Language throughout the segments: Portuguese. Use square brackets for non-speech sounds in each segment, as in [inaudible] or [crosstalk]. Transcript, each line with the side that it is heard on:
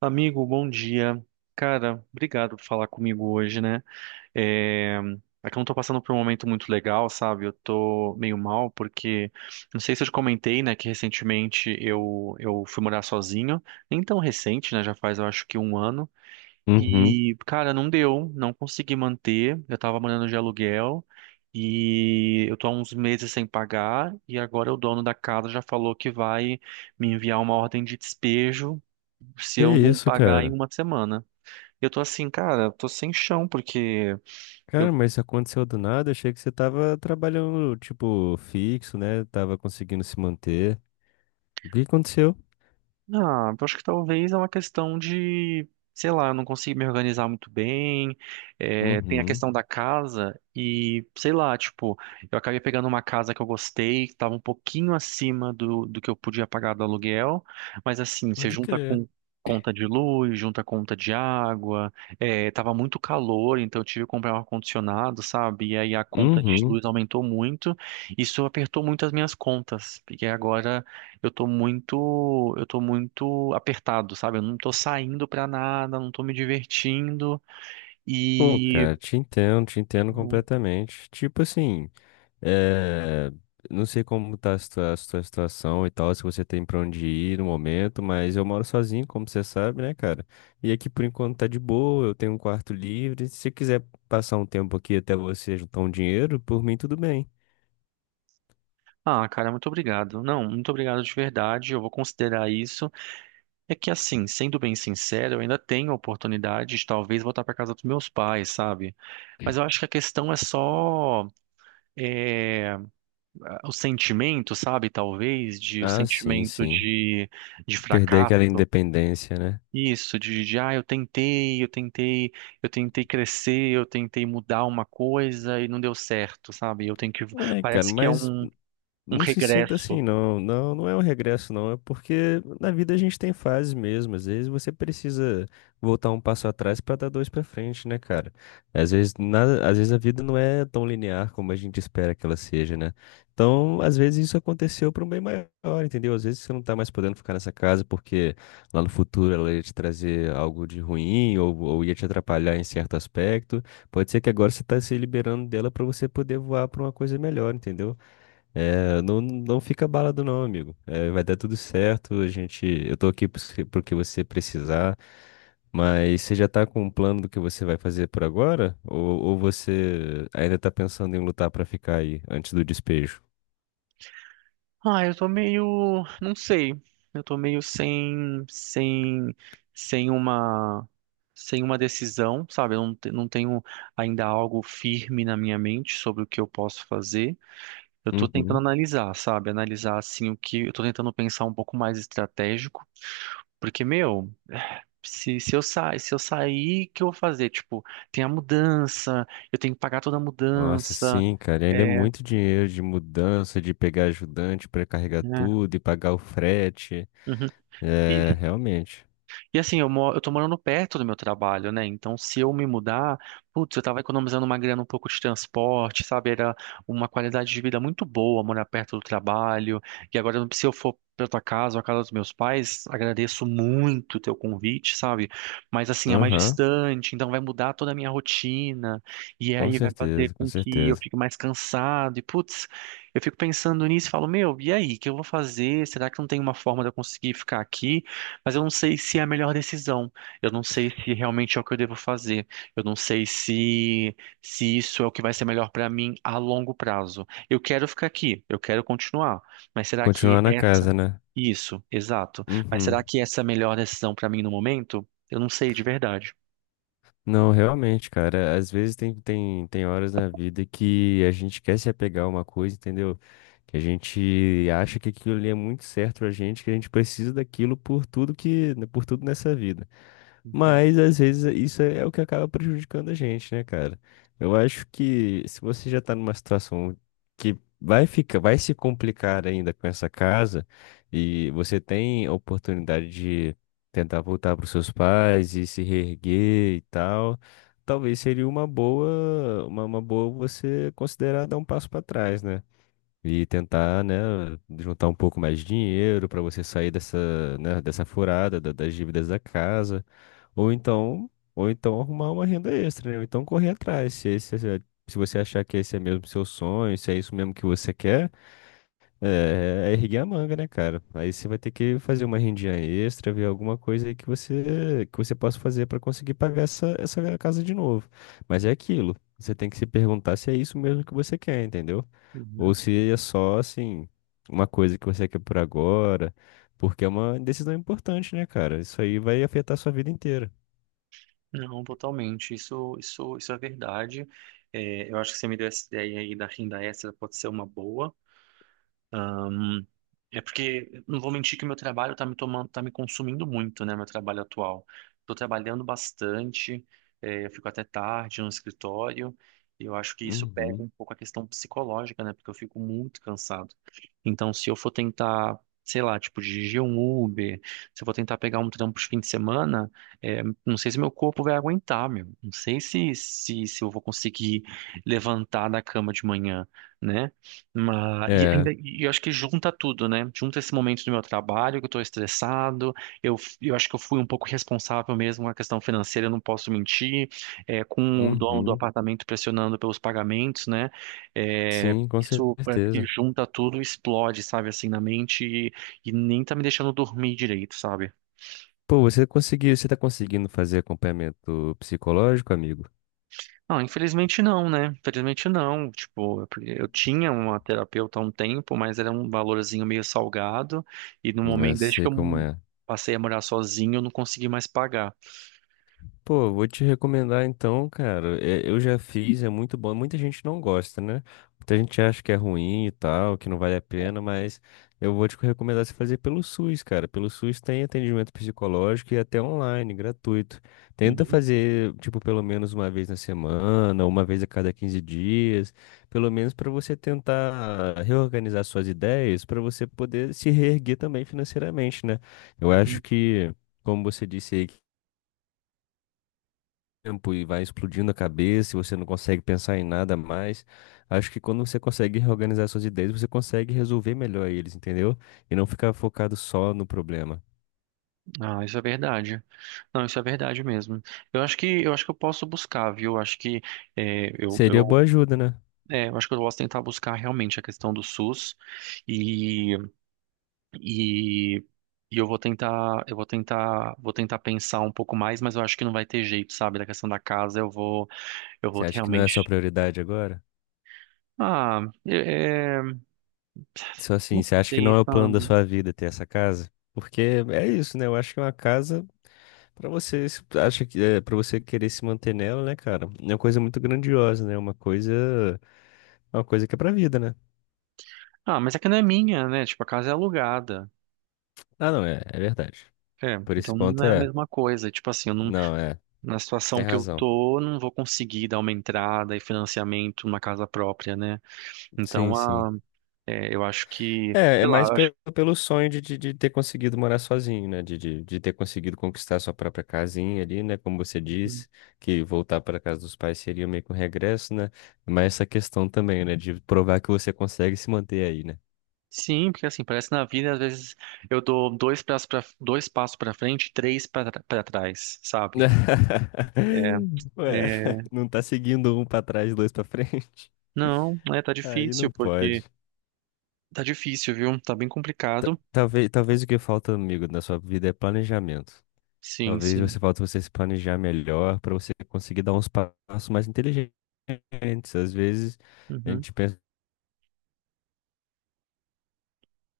right: Amigo, bom dia. Cara, obrigado por falar comigo hoje, né? É... É que eu não tô passando por um momento muito legal, sabe? Eu tô meio mal porque, não sei se eu te comentei, né, que recentemente eu fui morar sozinho. Nem tão recente, né? Já faz, eu acho que um ano.
left: Uhum.
right: E, cara, não deu, não consegui manter. Eu tava morando de aluguel e eu tô há uns meses sem pagar. E agora o dono da casa já falou que vai me enviar uma ordem de despejo se
left: Que
right: eu não
left: isso,
right: pagar em
left: cara?
right: uma semana. Eu tô assim, cara, tô sem chão, porque
left: Cara,
right: eu
left: mas isso aconteceu do nada. Achei que você tava trabalhando, tipo, fixo, né? Tava conseguindo se manter. O que aconteceu?
right: Ah, eu acho que talvez é uma questão de, sei lá, eu não consigo me organizar muito bem. Tem a
left: Uhum.
right: questão da casa e, sei lá, tipo, eu acabei pegando uma casa que eu gostei, que estava um pouquinho acima do que eu podia pagar do aluguel, mas assim, você
left: Pode
right: junta
left: crer.
right: com conta de luz, junta conta de água, tava muito calor, então eu tive que comprar um ar-condicionado, sabe? E aí a conta de
left: Uhum.
right: luz aumentou muito, isso apertou muito as minhas contas, porque agora eu tô muito apertado, sabe? Eu não tô saindo pra nada, não tô me divertindo
left: Pô,
right: e
left: cara, te entendo completamente. Tipo assim. É, não sei como tá a a sua situação e tal, se você tem pra onde ir no momento, mas eu moro sozinho, como você sabe, né, cara? E aqui por enquanto tá de boa, eu tenho um quarto livre. Se você quiser passar um tempo aqui até você juntar um dinheiro, por mim tudo bem.
right: ah, cara, muito obrigado. Não, muito obrigado de verdade. Eu vou considerar isso. É que assim, sendo bem sincero, eu ainda tenho a oportunidade de talvez voltar pra casa dos meus pais, sabe? Mas eu acho que a questão é só é, o sentimento, sabe? Talvez de o
left: Ah, sim,
right: sentimento
left: sim.
right: de
left: Perder aquela
right: fracasso.
left: independência, né?
right: Isso, de eu tentei crescer, eu tentei mudar uma coisa e não deu certo, sabe? Eu tenho que.
left: É, cara,
right: Parece que é
left: mas
right: um
left: não se sinta assim,
right: regresso.
left: não. Não, não é um regresso, não. É porque na vida a gente tem fases mesmo. Às vezes você precisa voltar um passo atrás para dar dois para frente, né, cara? Às vezes nada, às vezes a vida não é tão linear como a gente espera que ela seja, né? Então, às vezes isso aconteceu para um bem maior, entendeu? Às vezes você não tá mais podendo ficar nessa casa porque lá no futuro ela ia te trazer algo de ruim ou ia te atrapalhar em certo aspecto. Pode ser que agora você tá se liberando dela para você poder voar para uma coisa melhor, entendeu? É, não, não fica abalado não, amigo. É, vai dar tudo certo. A gente, eu tô aqui pro pro que você precisar. Mas você já tá com um plano do que você vai fazer por agora? Ou você ainda tá pensando em lutar pra ficar aí antes do despejo?
right: Ah, eu tô meio. Não sei. Eu tô meio sem. Sem. Sem uma. Sem uma decisão, sabe? Eu não, te- Não tenho ainda algo firme na minha mente sobre o que eu posso fazer. Eu tô tentando
left: Uhum.
right: analisar, sabe? Analisar assim o que. Eu tô tentando pensar um pouco mais estratégico. Porque, meu, se eu sair, o que eu vou fazer? Tipo, tem a mudança, eu tenho que pagar toda a
left: Nossa,
right: mudança.
left: sim, cara. E ainda é
right: É,
left: muito dinheiro de mudança, de pegar ajudante pra carregar
right: né?
left: tudo e pagar o frete.
right: Uhum.
left: É, realmente.
right: E assim, eu tô morando perto do meu trabalho, né? Então, se eu me mudar, putz, eu tava economizando uma grana um pouco de transporte, sabe? Era uma qualidade de vida muito boa morar perto do trabalho. E agora, se eu for pra tua casa ou a casa dos meus pais, agradeço muito o teu convite, sabe? Mas assim, é mais
left: Aham,
right: distante, então vai mudar toda a minha rotina. E
left: com
right: aí vai fazer
left: certeza, com
right: com que eu
left: certeza.
right: fique mais cansado. E putz, eu fico pensando nisso e falo, meu, e aí, o que eu vou fazer? Será que não tem uma forma de eu conseguir ficar aqui? Mas eu não sei se é a melhor decisão. Eu não sei se realmente é o que eu devo fazer. Eu não sei se se isso é o que vai ser melhor para mim a longo prazo. Eu quero ficar aqui, eu quero continuar, mas será que
left: Continuar na
right: essa...
left: casa, né?
right: Isso, exato. Mas será
left: Uhum.
right: que essa é a melhor decisão para mim no momento? Eu não sei de verdade.
left: Não, realmente, cara. Às vezes tem horas na vida que a gente quer se apegar a uma coisa, entendeu? Que a gente acha que aquilo ali é muito certo pra gente, que a gente precisa daquilo por tudo que, né, por tudo nessa vida.
right: Uhum,
left: Mas às vezes isso é o que acaba prejudicando a gente, né, cara? Eu acho que se você já tá numa situação que vai ficar, vai se complicar ainda com essa casa e você tem a oportunidade tentar voltar para os seus pais e se reerguer e tal, talvez seria uma boa, uma boa você considerar dar um passo para trás, né? E tentar, né, juntar um pouco mais de dinheiro para você sair dessa, né, dessa furada das dívidas da casa, ou então arrumar uma renda extra, né? Ou então correr atrás, se você achar que esse é mesmo seu sonho, se é isso mesmo que você quer. É, é erguer a manga, né, cara? Aí você vai ter que fazer uma rendinha extra, ver alguma coisa aí que você possa fazer pra conseguir pagar essa, essa casa de novo. Mas é aquilo. Você tem que se perguntar se é isso mesmo que você quer, entendeu? Ou
right: uhum.
left: se é só, assim, uma coisa que você quer por agora, porque é uma decisão importante, né, cara? Isso aí vai afetar a sua vida inteira.
right: Não, totalmente. Isso é verdade. É, eu acho que você me deu essa ideia aí da renda extra, pode ser uma boa. É porque não vou mentir que meu trabalho tá me tomando, tá me consumindo muito, né, meu trabalho atual. Tô trabalhando bastante, eu fico até tarde no escritório, e eu acho que isso pega
left: Uhum.
right: um pouco a questão psicológica, né, porque eu fico muito cansado. Então, se eu for tentar, sei lá, tipo, dirigir um Uber, se eu for tentar pegar um trampo de fim de semana, não sei se meu corpo vai aguentar, meu. Não sei se eu vou conseguir levantar da cama de manhã, né? Mas, e
left: É.
right: ainda, e eu acho que junta tudo, né? Junta esse momento do meu trabalho, que eu tô estressado, eu acho que eu fui um pouco responsável mesmo com a questão financeira, eu não posso mentir, é, com o dono do
left: Uhum.
right: apartamento pressionando pelos pagamentos, né? É,
left: Sim, com
right: isso parece que
left: certeza.
right: junta tudo, explode, sabe, assim, na mente e nem tá me deixando dormir direito, sabe?
left: Pô, você tá conseguindo fazer acompanhamento psicológico, amigo?
right: Não, infelizmente não, né? Infelizmente não. Tipo, eu tinha uma terapeuta há um tempo, mas era um valorzinho meio salgado. E no
left: Eu
right: momento, desde que
left: sei como
right: eu
left: é.
right: passei a morar sozinho, eu não consegui mais pagar.
left: Pô, vou te recomendar então, cara. É, eu já fiz, é muito bom. Muita gente não gosta, né? Muita gente acha que é ruim e tal, que não vale a pena, mas eu vou te recomendar você fazer pelo SUS, cara. Pelo SUS tem atendimento psicológico e até online, gratuito. Tenta
right: Uhum,
left: fazer, tipo, pelo menos uma vez na semana, uma vez a cada 15 dias, pelo menos para você tentar reorganizar suas ideias, para você poder se reerguer também financeiramente, né? Eu acho
right: uhum.
left: que. Como você disse aí tempo e vai explodindo a cabeça, e você não consegue pensar em nada mais. Acho que quando você consegue reorganizar suas ideias, você consegue resolver melhor eles, entendeu? E não ficar focado só no problema.
right: Ah, isso é verdade. Não, isso é verdade mesmo. Eu acho que eu posso buscar, viu? É, eu,
left: Seria
right: eu,
left: boa ajuda, né?
right: eu acho que eu posso tentar buscar realmente a questão do SUS. E E, e eu vou tentar, vou tentar pensar um pouco mais, mas eu acho que não vai ter jeito, sabe? Da questão da casa, eu vou
left: Você acha que não é sua
right: realmente...
left: prioridade agora?
right: Ah, é, é,
left: Só assim,
right: não
left: você acha que
right: sei,
left: não é o plano da
right: sabe?
left: sua vida ter essa casa? Porque é isso, né? Eu acho que é uma casa pra você, acha que é para você querer se manter nela, né, cara? É uma coisa muito grandiosa, né? Uma coisa que é pra vida, né?
right: Ah, mas é que não é minha, né? Tipo, a casa é alugada.
left: Ah, não, é, é verdade.
right: É,
left: Por esse
right: então não
left: ponto
right: é a
left: é.
right: mesma coisa. Tipo assim, eu não,
left: Não, é.
right: na
left: Tem
right: situação que eu
left: razão.
right: tô, não vou conseguir dar uma entrada e financiamento numa casa própria, né?
left: Sim,
right: Então,
left: sim.
right: ah, eu acho que,
left: É, é
right: sei lá,
left: mais
right: eu
left: pelo, pelo sonho de ter conseguido morar sozinho, né? De ter conseguido conquistar sua própria casinha ali, né? Como você
right: acho.
left: disse, que voltar para casa dos pais seria meio que um regresso, né? Mas essa questão também, né? De provar que você consegue se manter aí, né?
right: Sim, porque assim, parece que na vida, às vezes eu dou dois passos pra, dois passos para frente, e três para trás, sabe?
left: [laughs]
right: É,
left: Ué,
right: é,
left: não tá seguindo um pra trás, dois pra frente.
right: não, é, tá
left: [laughs] Aí
right: difícil,
left: não
right: porque
left: pode.
right: tá difícil, viu? Tá bem complicado.
left: Talvez, talvez o que falta, amigo, na sua vida é planejamento.
right: Sim,
left: Talvez
right: sim.
left: você falta você se planejar melhor para você conseguir dar uns passos mais inteligentes. Às vezes a
right: Uhum.
left: gente pensa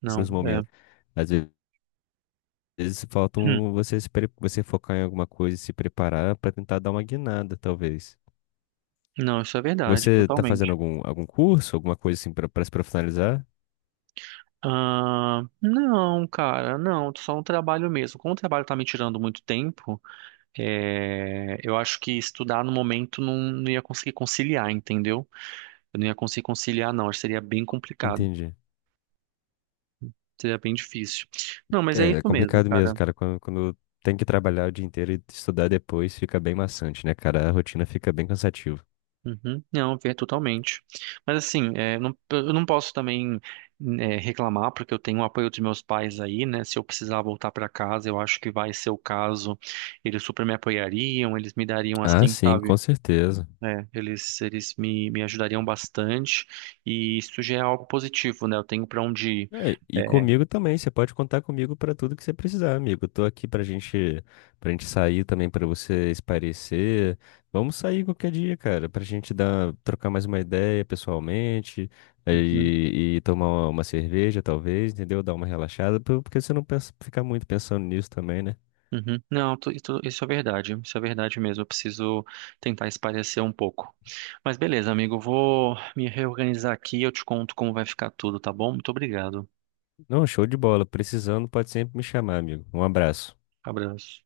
right: Não,
left: nos
right: é.
left: momentos. Às vezes falta
right: [clears throat]
left: você se pre- você focar em alguma coisa e se preparar para tentar dar uma guinada, talvez.
right: Não, isso é verdade,
left: Você está fazendo
right: totalmente.
left: algum curso, alguma coisa assim para se profissionalizar?
right: Ah, não, cara, não, só um trabalho mesmo. Como o trabalho tá me tirando muito tempo, eu acho que estudar no momento não, não ia conseguir conciliar, entendeu? Eu não ia conseguir conciliar, não, acho que seria bem complicado.
left: Entendi.
right: Seria bem difícil. Não, mas é
left: É, é
right: isso mesmo,
left: complicado mesmo,
right: cara.
left: cara. Quando tem que trabalhar o dia inteiro e estudar depois, fica bem maçante, né, cara? A rotina fica bem cansativa.
right: Uhum. Não, ver totalmente. Mas assim, eu não posso também, reclamar, porque eu tenho o apoio dos meus pais aí, né? Se eu precisar voltar para casa, eu acho que vai ser o caso. Eles super me apoiariam, eles me dariam
left: Ah,
right: assim,
left: sim, com
right: sabe?
left: certeza.
right: Eles me ajudariam bastante. E isso já é algo positivo, né? Eu tenho para onde ir.
left: É, e
right: É,
left: comigo também, você pode contar comigo para tudo que você precisar, amigo. Eu tô aqui pra gente sair também, pra você espairecer. Vamos sair qualquer dia, cara, pra gente dar, trocar mais uma ideia pessoalmente
right: uhum.
left: e tomar uma cerveja, talvez, entendeu? Dar uma relaxada, porque você não pensa, ficar muito pensando nisso também, né?
right: Uhum. Não, tu- Isso é verdade. Isso é verdade mesmo. Eu preciso tentar espairecer um pouco. Mas beleza, amigo, eu vou me reorganizar aqui e eu te conto como vai ficar tudo, tá bom? Muito obrigado.
left: Não, show de bola. Precisando, pode sempre me chamar, amigo. Um abraço.
right: Abraço.